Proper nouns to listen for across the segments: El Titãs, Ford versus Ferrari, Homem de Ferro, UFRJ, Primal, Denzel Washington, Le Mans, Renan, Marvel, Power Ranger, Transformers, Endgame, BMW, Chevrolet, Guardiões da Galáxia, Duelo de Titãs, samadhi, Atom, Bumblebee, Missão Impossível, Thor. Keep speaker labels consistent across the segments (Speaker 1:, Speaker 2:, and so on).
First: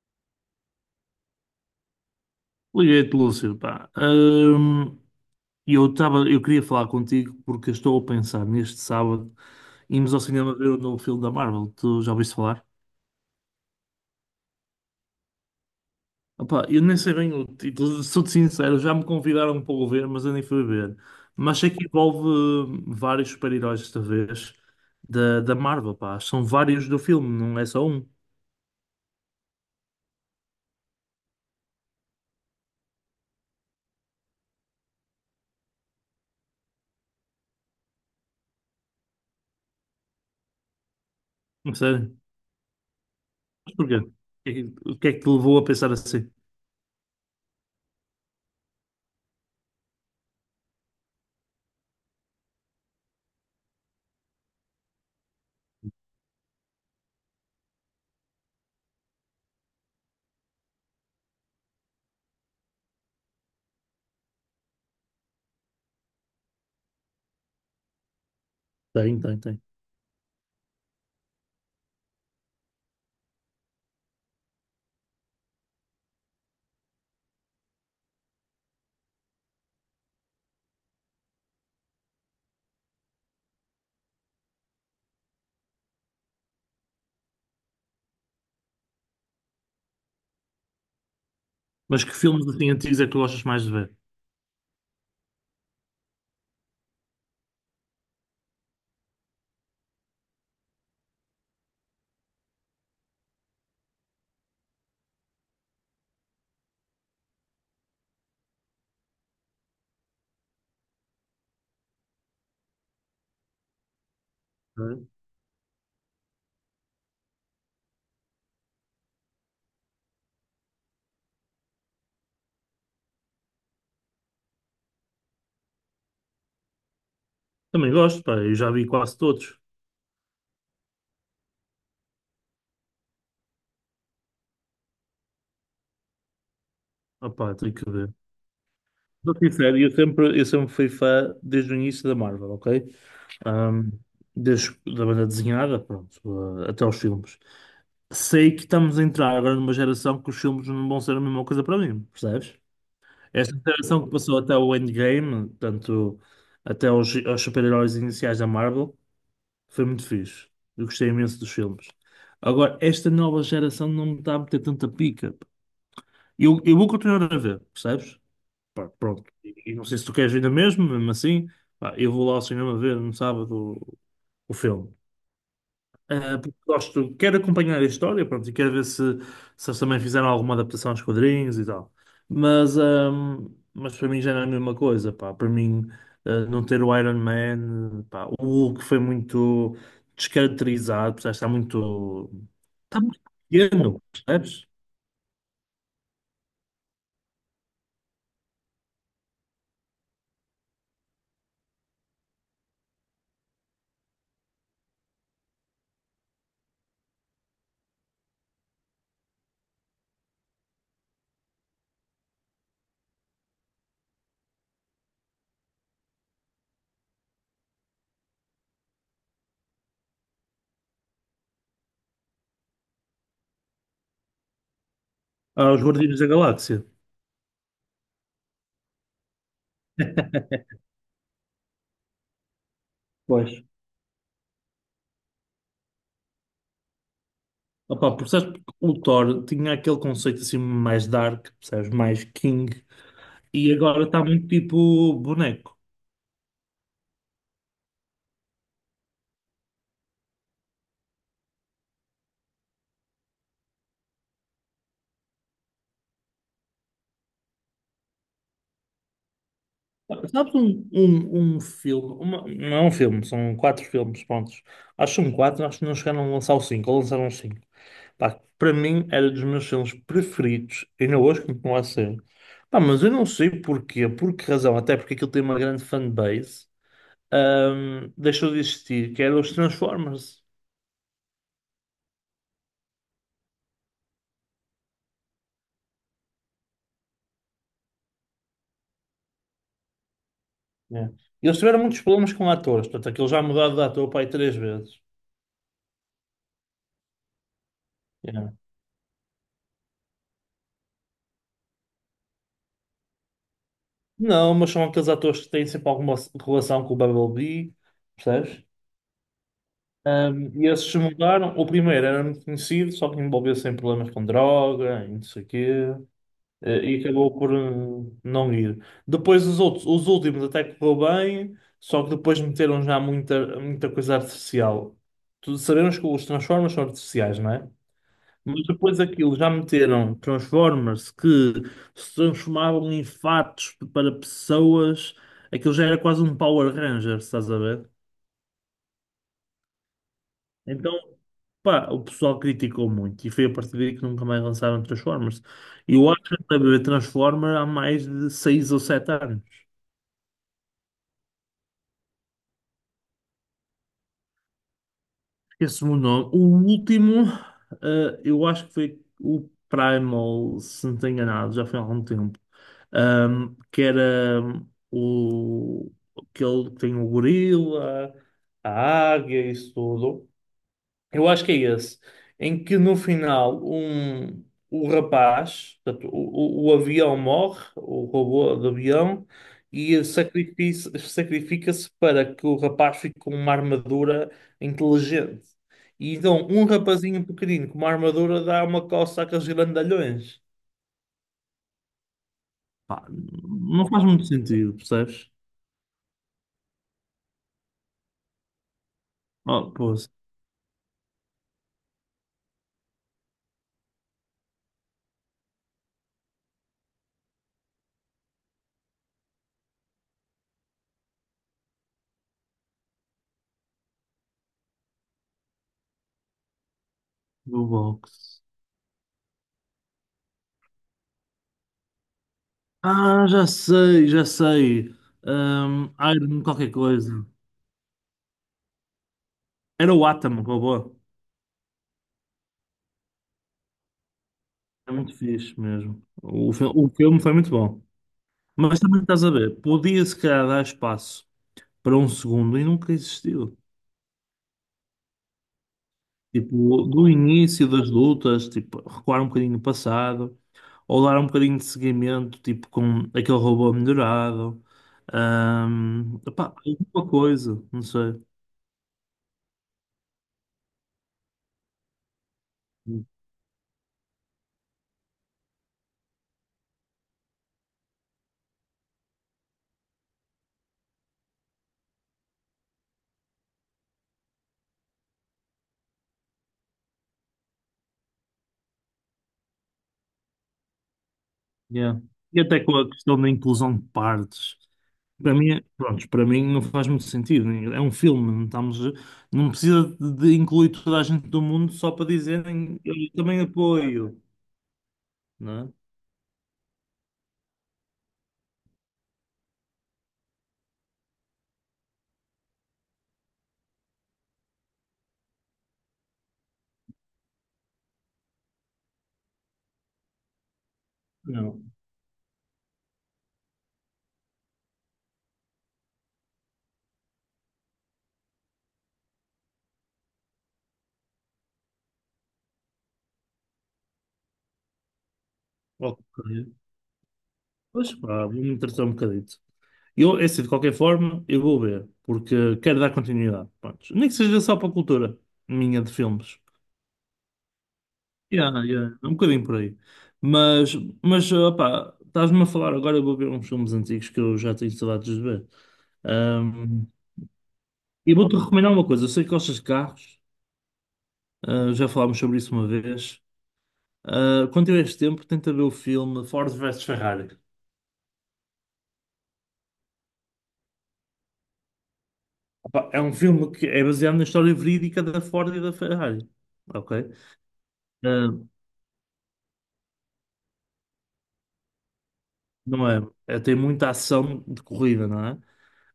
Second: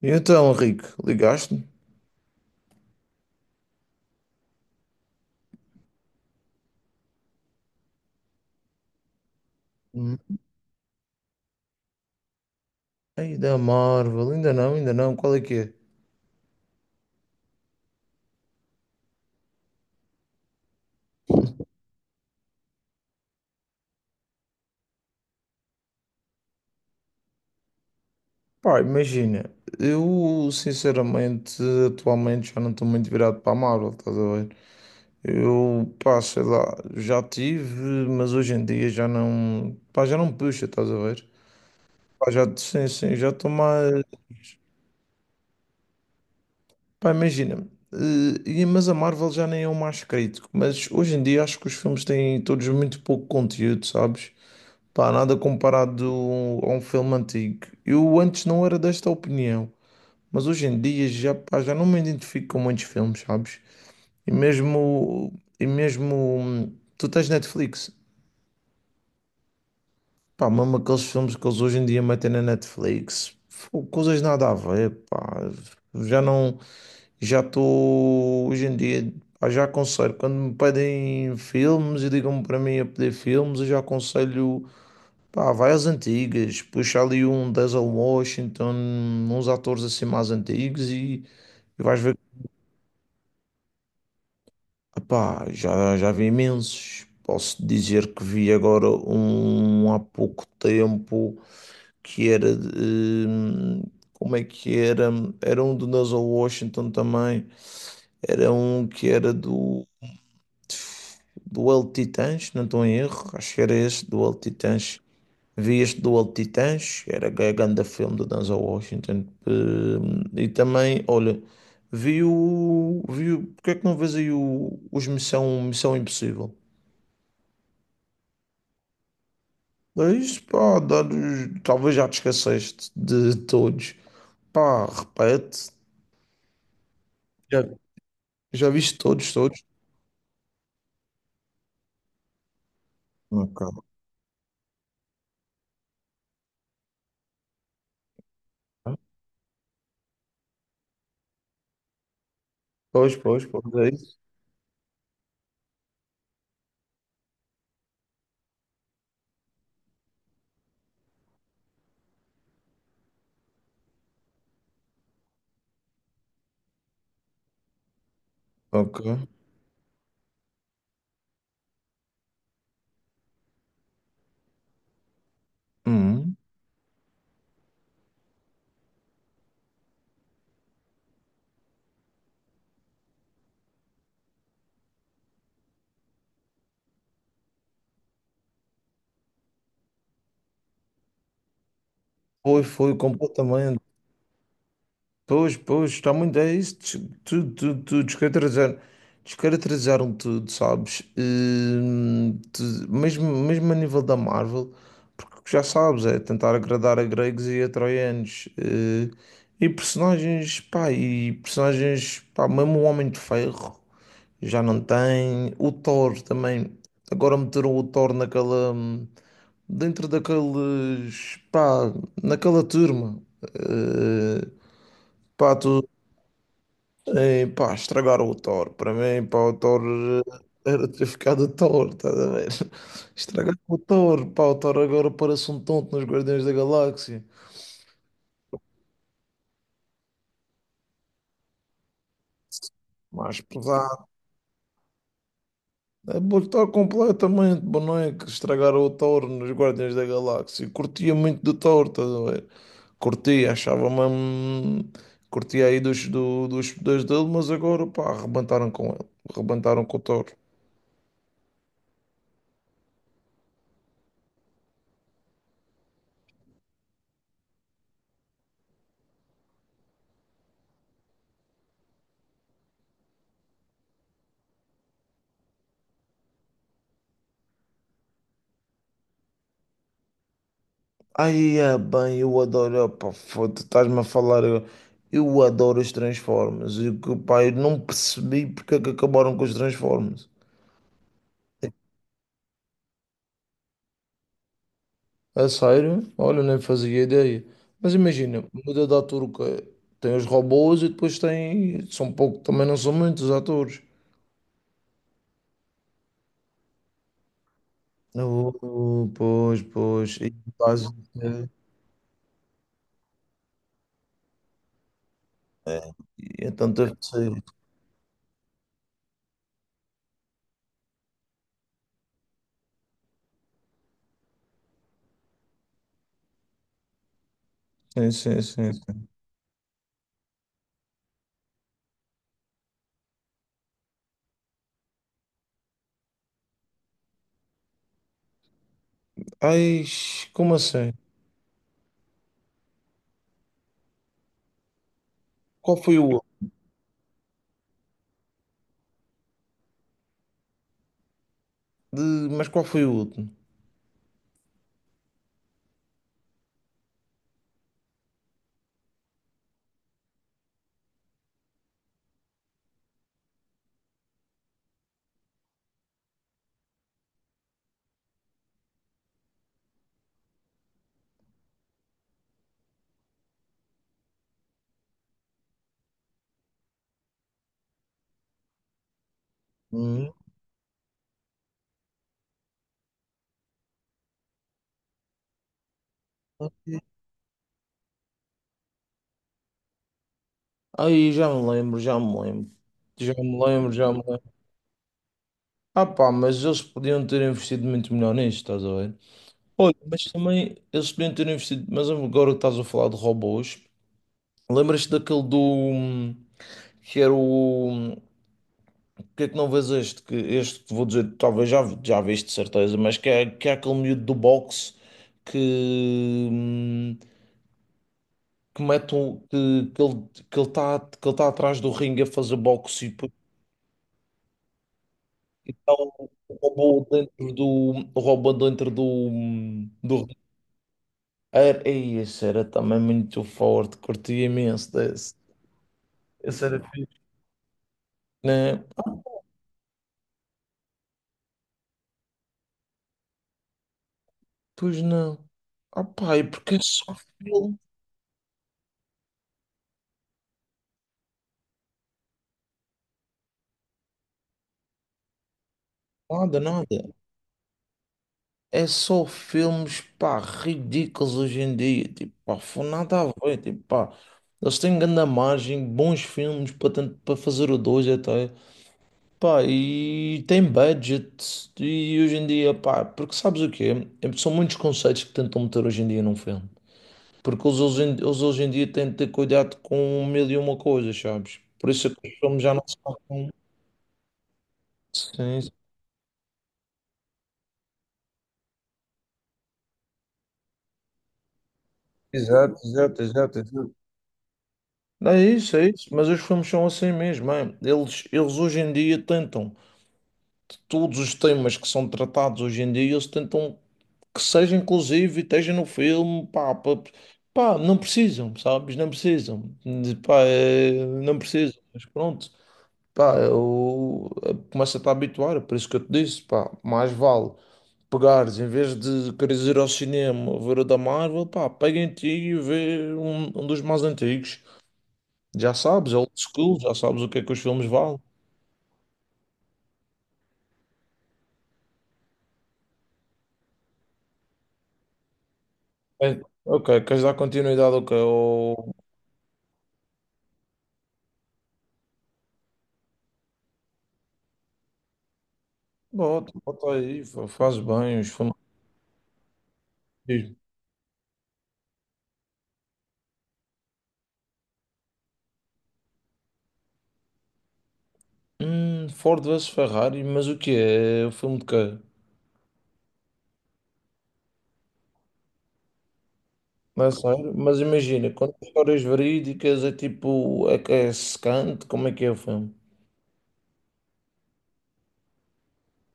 Speaker 1: E então, Henrique, ligaste-me?
Speaker 2: Liguei-te, Lúcio, pá. Eu queria falar contigo porque estou a pensar neste sábado irmos
Speaker 1: Hum.
Speaker 2: ao cinema ver o novo filme da Marvel. Tu já ouviste falar?
Speaker 1: Ei, da Marvel, ainda não, qual é que é?
Speaker 2: Opá, eu nem sei bem o título, sou-te sincero, já me convidaram para o ver, mas eu nem fui ver. Mas sei que envolve vários super-heróis desta vez da Marvel, pá. São vários do filme, não é só um.
Speaker 1: Pá, imagina, eu sinceramente, atualmente já não estou muito virado para a Marvel, estás a ver? Eu, pá, sei lá, já tive, mas hoje em dia já não, pá, já não me puxa, estás a ver?
Speaker 2: Não sei.
Speaker 1: Pá, já, sim, sim, já estou
Speaker 2: Mas porquê? O
Speaker 1: mais,
Speaker 2: que é que o que é que te levou a pensar assim?
Speaker 1: pá, imagina, mas a Marvel já nem é o mais crítico, mas hoje em dia acho que os filmes têm todos muito pouco conteúdo, sabes? Pá, nada comparado a um filme antigo. Eu antes não era desta opinião, mas hoje em dia já, pá, já não me identifico com muitos filmes, sabes? E mesmo, e mesmo tu tens Netflix,
Speaker 2: Tem, tem, tem.
Speaker 1: pá, mesmo aqueles filmes que eles hoje em dia metem na Netflix, fô, coisas nada a ver, pá. Já não, já estou hoje em dia, pá, já aconselho. Quando me pedem filmes e digam-me para mim a pedir filmes, eu já aconselho. Pá, vai às antigas, puxa ali um Denzel Washington, uns atores assim mais antigos e vais
Speaker 2: Mas que
Speaker 1: ver.
Speaker 2: filmes assim antigos é que tu gostas mais de ver?
Speaker 1: Pá, já, já vi imensos. Posso dizer que vi agora um há pouco tempo que como é que era? Era um do Denzel Washington também. Era um que era do El Titãs, não estou em erro. Acho que era esse, do El Titãs. Vi este Duelo de Titãs, era a grande filme do Denzel Washington. E também, olha, Vi o porque é que não vês aí Missão Impossível?
Speaker 2: Também gosto, pá, eu já vi quase todos.
Speaker 1: É isso, talvez já te esqueceste de todos. Pá, repete.
Speaker 2: Ah, pá,
Speaker 1: Já,
Speaker 2: tenho que ver.
Speaker 1: já viste todos,
Speaker 2: Sou
Speaker 1: todos?
Speaker 2: sincero, eu sempre fui fã desde o início da Marvel, ok?
Speaker 1: Ok.
Speaker 2: Ahm, desde da banda desenhada, pronto, até aos filmes. Sei que estamos a entrar agora numa geração que os filmes não vão ser a mesma coisa para mim, percebes?
Speaker 1: Pois, pois,
Speaker 2: Esta
Speaker 1: pois, é
Speaker 2: geração que
Speaker 1: isso.
Speaker 2: passou até o Endgame, portanto, até aos super-heróis iniciais da Marvel, foi muito fixe. Eu gostei imenso dos filmes. Agora, esta nova geração não me está a meter tanta pica. Eu vou continuar a ver, percebes? Pá,
Speaker 1: Ok.
Speaker 2: pronto. E não sei se tu queres ver ainda mesmo, mesmo assim, pá, eu vou lá ao cinema ver no sábado o, o filme.
Speaker 1: Uhum.
Speaker 2: Ah, porque gosto, quero acompanhar a história, pronto, e quero ver se, se eles também fizeram alguma adaptação aos quadrinhos e tal. Mas para mim já não é a mesma coisa, pá. Para mim, não ter o Iron Man, pá, o Hulk foi muito descaracterizado, percebes?
Speaker 1: Foi, foi
Speaker 2: Está muito
Speaker 1: completamente.
Speaker 2: pequeno, percebes?
Speaker 1: Pois, pois, está muito. Tudo, tudo, tudo. Descaracterizaram, descaracterizaram tudo, sabes? Mesmo, mesmo a nível da Marvel, porque já sabes, é tentar agradar a gregos e a troianos. E personagens, pá, mesmo o Homem de Ferro já não tem. O Thor também. Agora meteram o Thor naquela. Dentro daqueles, pá, naquela turma. eh, Pá,
Speaker 2: Aos Guardiões da Galáxia.
Speaker 1: pá, estragaram o Thor. Para mim, pá, era ter ficado o Thor, estás a ver?
Speaker 2: Pois.
Speaker 1: Estragaram o Thor, pá, o Thor agora parece um tonto nos Guardiões da Galáxia.
Speaker 2: Opa, porque sabes, porque o Thor tinha aquele conceito assim mais dark, percebes? Mais king.
Speaker 1: Mais
Speaker 2: E agora
Speaker 1: pesado.
Speaker 2: está muito tipo boneco.
Speaker 1: É botar completamente boneco, estragaram o Thor nos Guardiões da Galáxia. Curtia muito do Thor, estás a ver? Curtia, achava mesmo. Curtia aí dos poderes dele, mas agora, pá, arrebentaram com ele. Arrebentaram com o Thor.
Speaker 2: Sabes um filme, não é um filme, são quatro filmes, prontos. Acho que são quatro, acho que não chegaram a lançar o cinco, ou lançaram os cinco. Pá, para mim era dos meus filmes preferidos, ainda hoje continua a ser. Pá, mas eu não sei porquê, por que razão, até porque aquilo tem uma grande fanbase, deixou de existir, que era os Transformers.
Speaker 1: Aí é bem, eu adoro, opa, foda, estás-me a falar, eu adoro os Transformers, e que, pá, eu não percebi porque é que acabaram com os Transformers.
Speaker 2: Yeah. Eles tiveram muitos problemas com atores, portanto, aquilo já mudaram de ator para aí três vezes.
Speaker 1: A sério? Olha, nem fazia ideia. Mas imagina,
Speaker 2: Yeah.
Speaker 1: muda de ator o quê? Tem os robôs e depois tem, são pouco, também não são muitos atores.
Speaker 2: Não, mas são aqueles atores que têm sempre alguma relação com o Bumblebee,
Speaker 1: Oh,
Speaker 2: percebes?
Speaker 1: oh, pois, pois. E
Speaker 2: E
Speaker 1: quase-
Speaker 2: esses se mudaram. O primeiro era muito conhecido, só que envolveu-se em problemas com droga e não sei o quê,
Speaker 1: É, é tanta
Speaker 2: e acabou
Speaker 1: coisa.
Speaker 2: por não ir. Depois os outros, os últimos até que correu bem, só que depois meteram já muita coisa artificial. Tu sabemos que os Transformers são artificiais, não é?
Speaker 1: Sim, sim,
Speaker 2: Mas
Speaker 1: sim,
Speaker 2: depois
Speaker 1: sim.
Speaker 2: aquilo já meteram Transformers que se transformavam em fatos para pessoas, aquilo já era quase um Power Ranger, estás a ver?
Speaker 1: Ai, como assim?
Speaker 2: Então, pá, o pessoal criticou muito e foi a partir daí que nunca mais lançaram Transformers.
Speaker 1: Qual
Speaker 2: E
Speaker 1: foi o
Speaker 2: eu acho
Speaker 1: outro?
Speaker 2: que a ver Transformers há mais de 6 ou 7 anos.
Speaker 1: De- mas qual foi o último?
Speaker 2: Esse me o nome. O último, eu acho que foi o Primal, se não estou enganado, já foi há algum tempo. Que era o aquele que tem o gorila, a águia, isso tudo. Eu acho que é esse, em que no final o rapaz, portanto, o avião morre, o robô do avião, e sacrifica-se para que o rapaz fique com uma armadura inteligente. E então, um rapazinho pequenino com uma armadura dá uma coça àqueles grandalhões.
Speaker 1: Aí já me lembro, já me lembro.
Speaker 2: Pá,
Speaker 1: Já me lembro,
Speaker 2: não
Speaker 1: já me
Speaker 2: faz muito
Speaker 1: lembro.
Speaker 2: sentido, percebes?
Speaker 1: Ah pá, mas eles podiam ter investido muito melhor nisto, estás a ver?
Speaker 2: Oh,
Speaker 1: Olha,
Speaker 2: pô,
Speaker 1: mas também eles podiam ter investido. Mas agora que estás a falar de robôs, lembras-te daquele do. Que era o. que é que não vês este? Que este que te vou dizer, talvez já, já viste de certeza, mas que é aquele miúdo do boxe que.
Speaker 2: do box.
Speaker 1: Que mete um. Que ele está que ele tá atrás do ringue a fazer boxe.
Speaker 2: Ah, já sei, já sei.
Speaker 1: Então,
Speaker 2: Iron
Speaker 1: o
Speaker 2: qualquer
Speaker 1: robô
Speaker 2: coisa.
Speaker 1: dentro do, o robô dentro do,
Speaker 2: Era o
Speaker 1: do
Speaker 2: Atom, robô.
Speaker 1: era, ei, esse era também muito forte, curti imenso
Speaker 2: É
Speaker 1: desse.
Speaker 2: muito fixe mesmo.
Speaker 1: Esse era
Speaker 2: O
Speaker 1: fixe.
Speaker 2: filme foi muito bom.
Speaker 1: Né?
Speaker 2: Mas também estás a ver, podia se calhar dar espaço para um segundo e nunca existiu.
Speaker 1: Pois não. Ah, pai, porque é
Speaker 2: Tipo,
Speaker 1: só
Speaker 2: do
Speaker 1: filme.
Speaker 2: início das lutas, tipo, recuar um bocadinho no passado, ou dar um bocadinho de seguimento, tipo, com aquele robô melhorado.
Speaker 1: Nada,
Speaker 2: Epá,
Speaker 1: nada.
Speaker 2: alguma coisa, não sei.
Speaker 1: É só filmes, pá, ridículos hoje em dia. Tipo, pá, foi nada a ver. Tipo, pá, eles têm grande margem, bons filmes para fazer o 2 até. Pá, e tem budget e hoje em dia, pá, porque sabes o quê? São muitos conceitos que tentam meter hoje em dia num filme. Porque eles eles hoje em dia têm de ter cuidado com mil e uma coisas, sabes? Por isso é
Speaker 2: Yeah.
Speaker 1: que os
Speaker 2: E
Speaker 1: filmes já
Speaker 2: até
Speaker 1: não
Speaker 2: com a
Speaker 1: são
Speaker 2: questão da
Speaker 1: tão...
Speaker 2: inclusão de partes. Para
Speaker 1: Sim, sim.
Speaker 2: mim, pronto, para mim não faz muito sentido. É um filme, não estamos, não precisa de incluir toda a gente do mundo só para
Speaker 1: Exato,
Speaker 2: dizerem eu
Speaker 1: exato, exato,
Speaker 2: também
Speaker 1: exato.
Speaker 2: apoio,
Speaker 1: É isso,
Speaker 2: não
Speaker 1: é
Speaker 2: é?
Speaker 1: isso. Mas os filmes são assim mesmo, é. Eles hoje em dia tentam, todos os temas que são tratados hoje em dia, eles tentam que seja inclusive, esteja no filme, pá, pá, pá, não precisam, sabes? Não precisam, pá, é, não precisam,
Speaker 2: Não.
Speaker 1: mas pronto, pá, começo a te habituar, é por isso que eu te disse, pá, mais vale pegares, em vez de queres ir ao cinema ver o da Marvel, pá, pega em ti e vê um, um dos mais antigos, já sabes, é old
Speaker 2: Ok.
Speaker 1: school, já sabes o que é que os filmes
Speaker 2: Pois
Speaker 1: valem.
Speaker 2: pá, vou me interessar um bocadito. Eu, é assim, de qualquer forma, eu vou ver, porque quero dar continuidade. Pronto. Nem que seja só para a cultura minha de
Speaker 1: É,
Speaker 2: filmes.
Speaker 1: ok, queres dar continuidade ao que
Speaker 2: Yeah,
Speaker 1: eu...
Speaker 2: yeah, é um bocadinho por aí. Mas, mas opá, estás-me a falar agora, eu vou ver uns filmes antigos que eu já tenho saudades de ver.
Speaker 1: Bota, bota
Speaker 2: Ahm,
Speaker 1: aí, faz bem os
Speaker 2: e vou-te recomendar uma coisa, eu sei que gostas de carros,
Speaker 1: filmes.
Speaker 2: já falámos sobre isso uma vez. Ah, quando tiveres tempo, tenta ver o filme Ford versus Ferrari.
Speaker 1: Ford versus Ferrari, mas o que é? O filme de quê?
Speaker 2: Opá, é um filme que é baseado na história verídica da Ford e da Ferrari.
Speaker 1: Não é
Speaker 2: Ok?
Speaker 1: sério? Mas imagina,
Speaker 2: Ah,
Speaker 1: quando histórias verídicas é tipo, é, que é secante, como é que é o filme?
Speaker 2: não é, tem muita ação de corrida, não é?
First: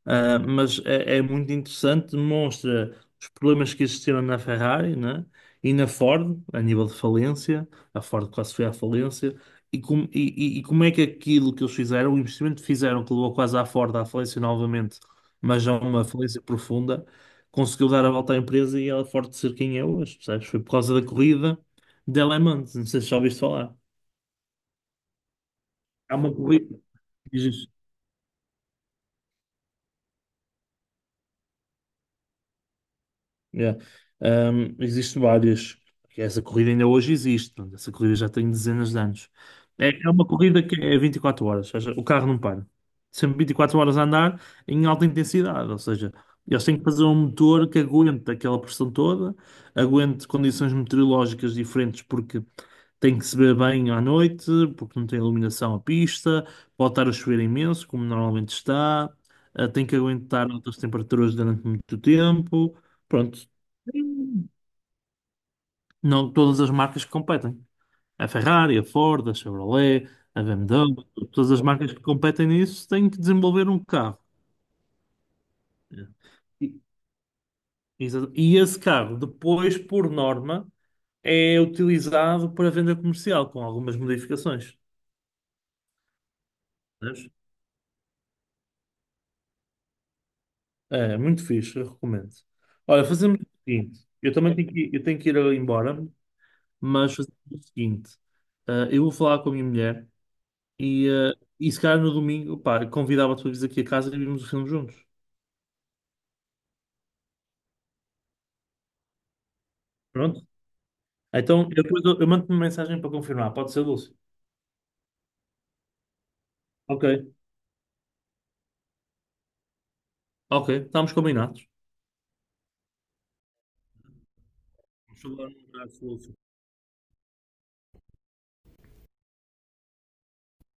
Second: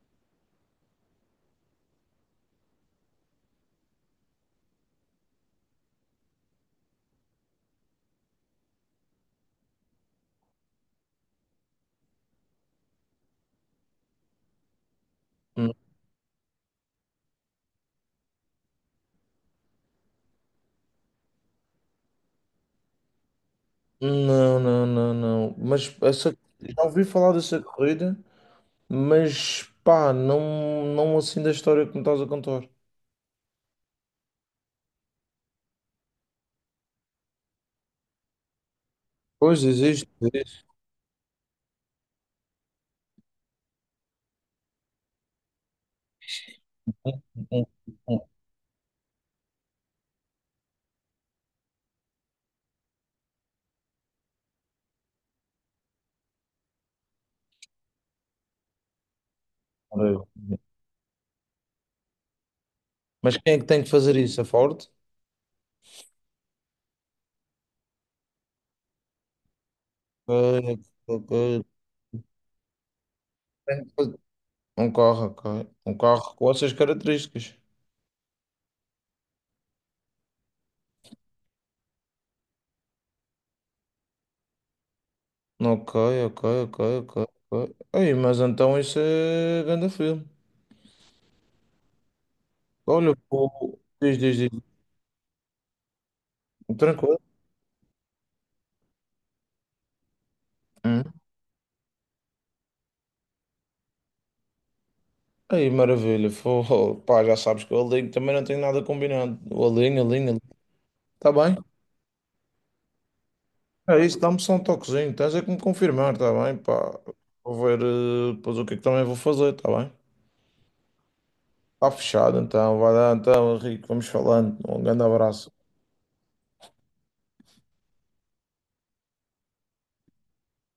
Speaker 2: Ah, mas é, é muito interessante, demonstra os problemas que existiram na Ferrari, né? E na Ford, a nível de falência, a Ford quase foi à falência, e, e como é que aquilo que eles fizeram, o investimento que fizeram, que levou quase à Ford à falência novamente, mas
Speaker 1: Hum,
Speaker 2: já uma falência profunda, conseguiu dar a volta à empresa e a Ford ser quem é hoje, percebes? Foi por causa da corrida de Le Mans, não sei se já ouviste falar.
Speaker 1: Não, não, não, não. Mas
Speaker 2: Há uma
Speaker 1: essa,
Speaker 2: corrida.
Speaker 1: já ouvi falar dessa corrida, mas pá, não, não assim da história que me estás a contar.
Speaker 2: Yeah. Existem várias. Essa corrida ainda hoje existe. Portanto, essa corrida já tem dezenas de anos.
Speaker 1: Pois
Speaker 2: É,
Speaker 1: existe,
Speaker 2: é uma corrida
Speaker 1: existe.
Speaker 2: que é 24 horas, ou seja, o carro não para. Sempre 24 horas a andar em alta intensidade, ou seja, eles têm que fazer um
Speaker 1: um-
Speaker 2: motor que
Speaker 1: um-
Speaker 2: aguente aquela pressão toda, aguente condições meteorológicas diferentes, porque tem que se ver bem à noite, porque não tem iluminação à pista, pode estar a chover imenso, como normalmente está, tem que
Speaker 1: um,
Speaker 2: aguentar altas temperaturas durante muito tempo.
Speaker 1: mas
Speaker 2: Pronto,
Speaker 1: quem é que tem que fazer isso? A Ford?
Speaker 2: não todas as marcas que competem. A Ferrari, a Ford, a Chevrolet, a
Speaker 1: Ok,
Speaker 2: BMW, todas as
Speaker 1: ok.
Speaker 2: marcas que competem nisso têm que desenvolver um
Speaker 1: Tem que
Speaker 2: carro.
Speaker 1: fazer- Um carro, ok. Um carro com
Speaker 2: E
Speaker 1: essas características.
Speaker 2: e esse carro, depois, por norma, é utilizado para venda comercial, com algumas modificações.
Speaker 1: Ok, ok, ok, ok, ok. Ei, mas então isso é grande filme.
Speaker 2: É, muito fixe, eu recomendo. Olha,
Speaker 1: Olha,
Speaker 2: fazemos o
Speaker 1: pô,
Speaker 2: seguinte:
Speaker 1: diz, diz, diz.
Speaker 2: eu tenho que ir embora, mas
Speaker 1: Tranquilo.
Speaker 2: fazemos o seguinte: eu vou falar com a minha mulher e,
Speaker 1: Hum.
Speaker 2: e se calhar no domingo, pá, convidava-te para vires aqui a casa e vimos o filme juntos.
Speaker 1: Aí, maravilha. Fô, pá, já sabes que o Alinho também não tem nada combinado. O Alinho, Alinho, Alinho.
Speaker 2: Pronto?
Speaker 1: Tá bem?
Speaker 2: Então, eu mando-te uma mensagem para confirmar, pode ser,
Speaker 1: É
Speaker 2: Lúcio?
Speaker 1: isso, dá-me só um toquezinho. Tens é que me confirmar, tá bem? Pá,
Speaker 2: Ok,
Speaker 1: depois o que é que também vou fazer, tá bem?
Speaker 2: ok, estamos combinados.
Speaker 1: Tá fechado então. Vai lá então, Henrique. Vamos falando. Um grande
Speaker 2: Vamos falar
Speaker 1: abraço.
Speaker 2: um abraço, Lúcio.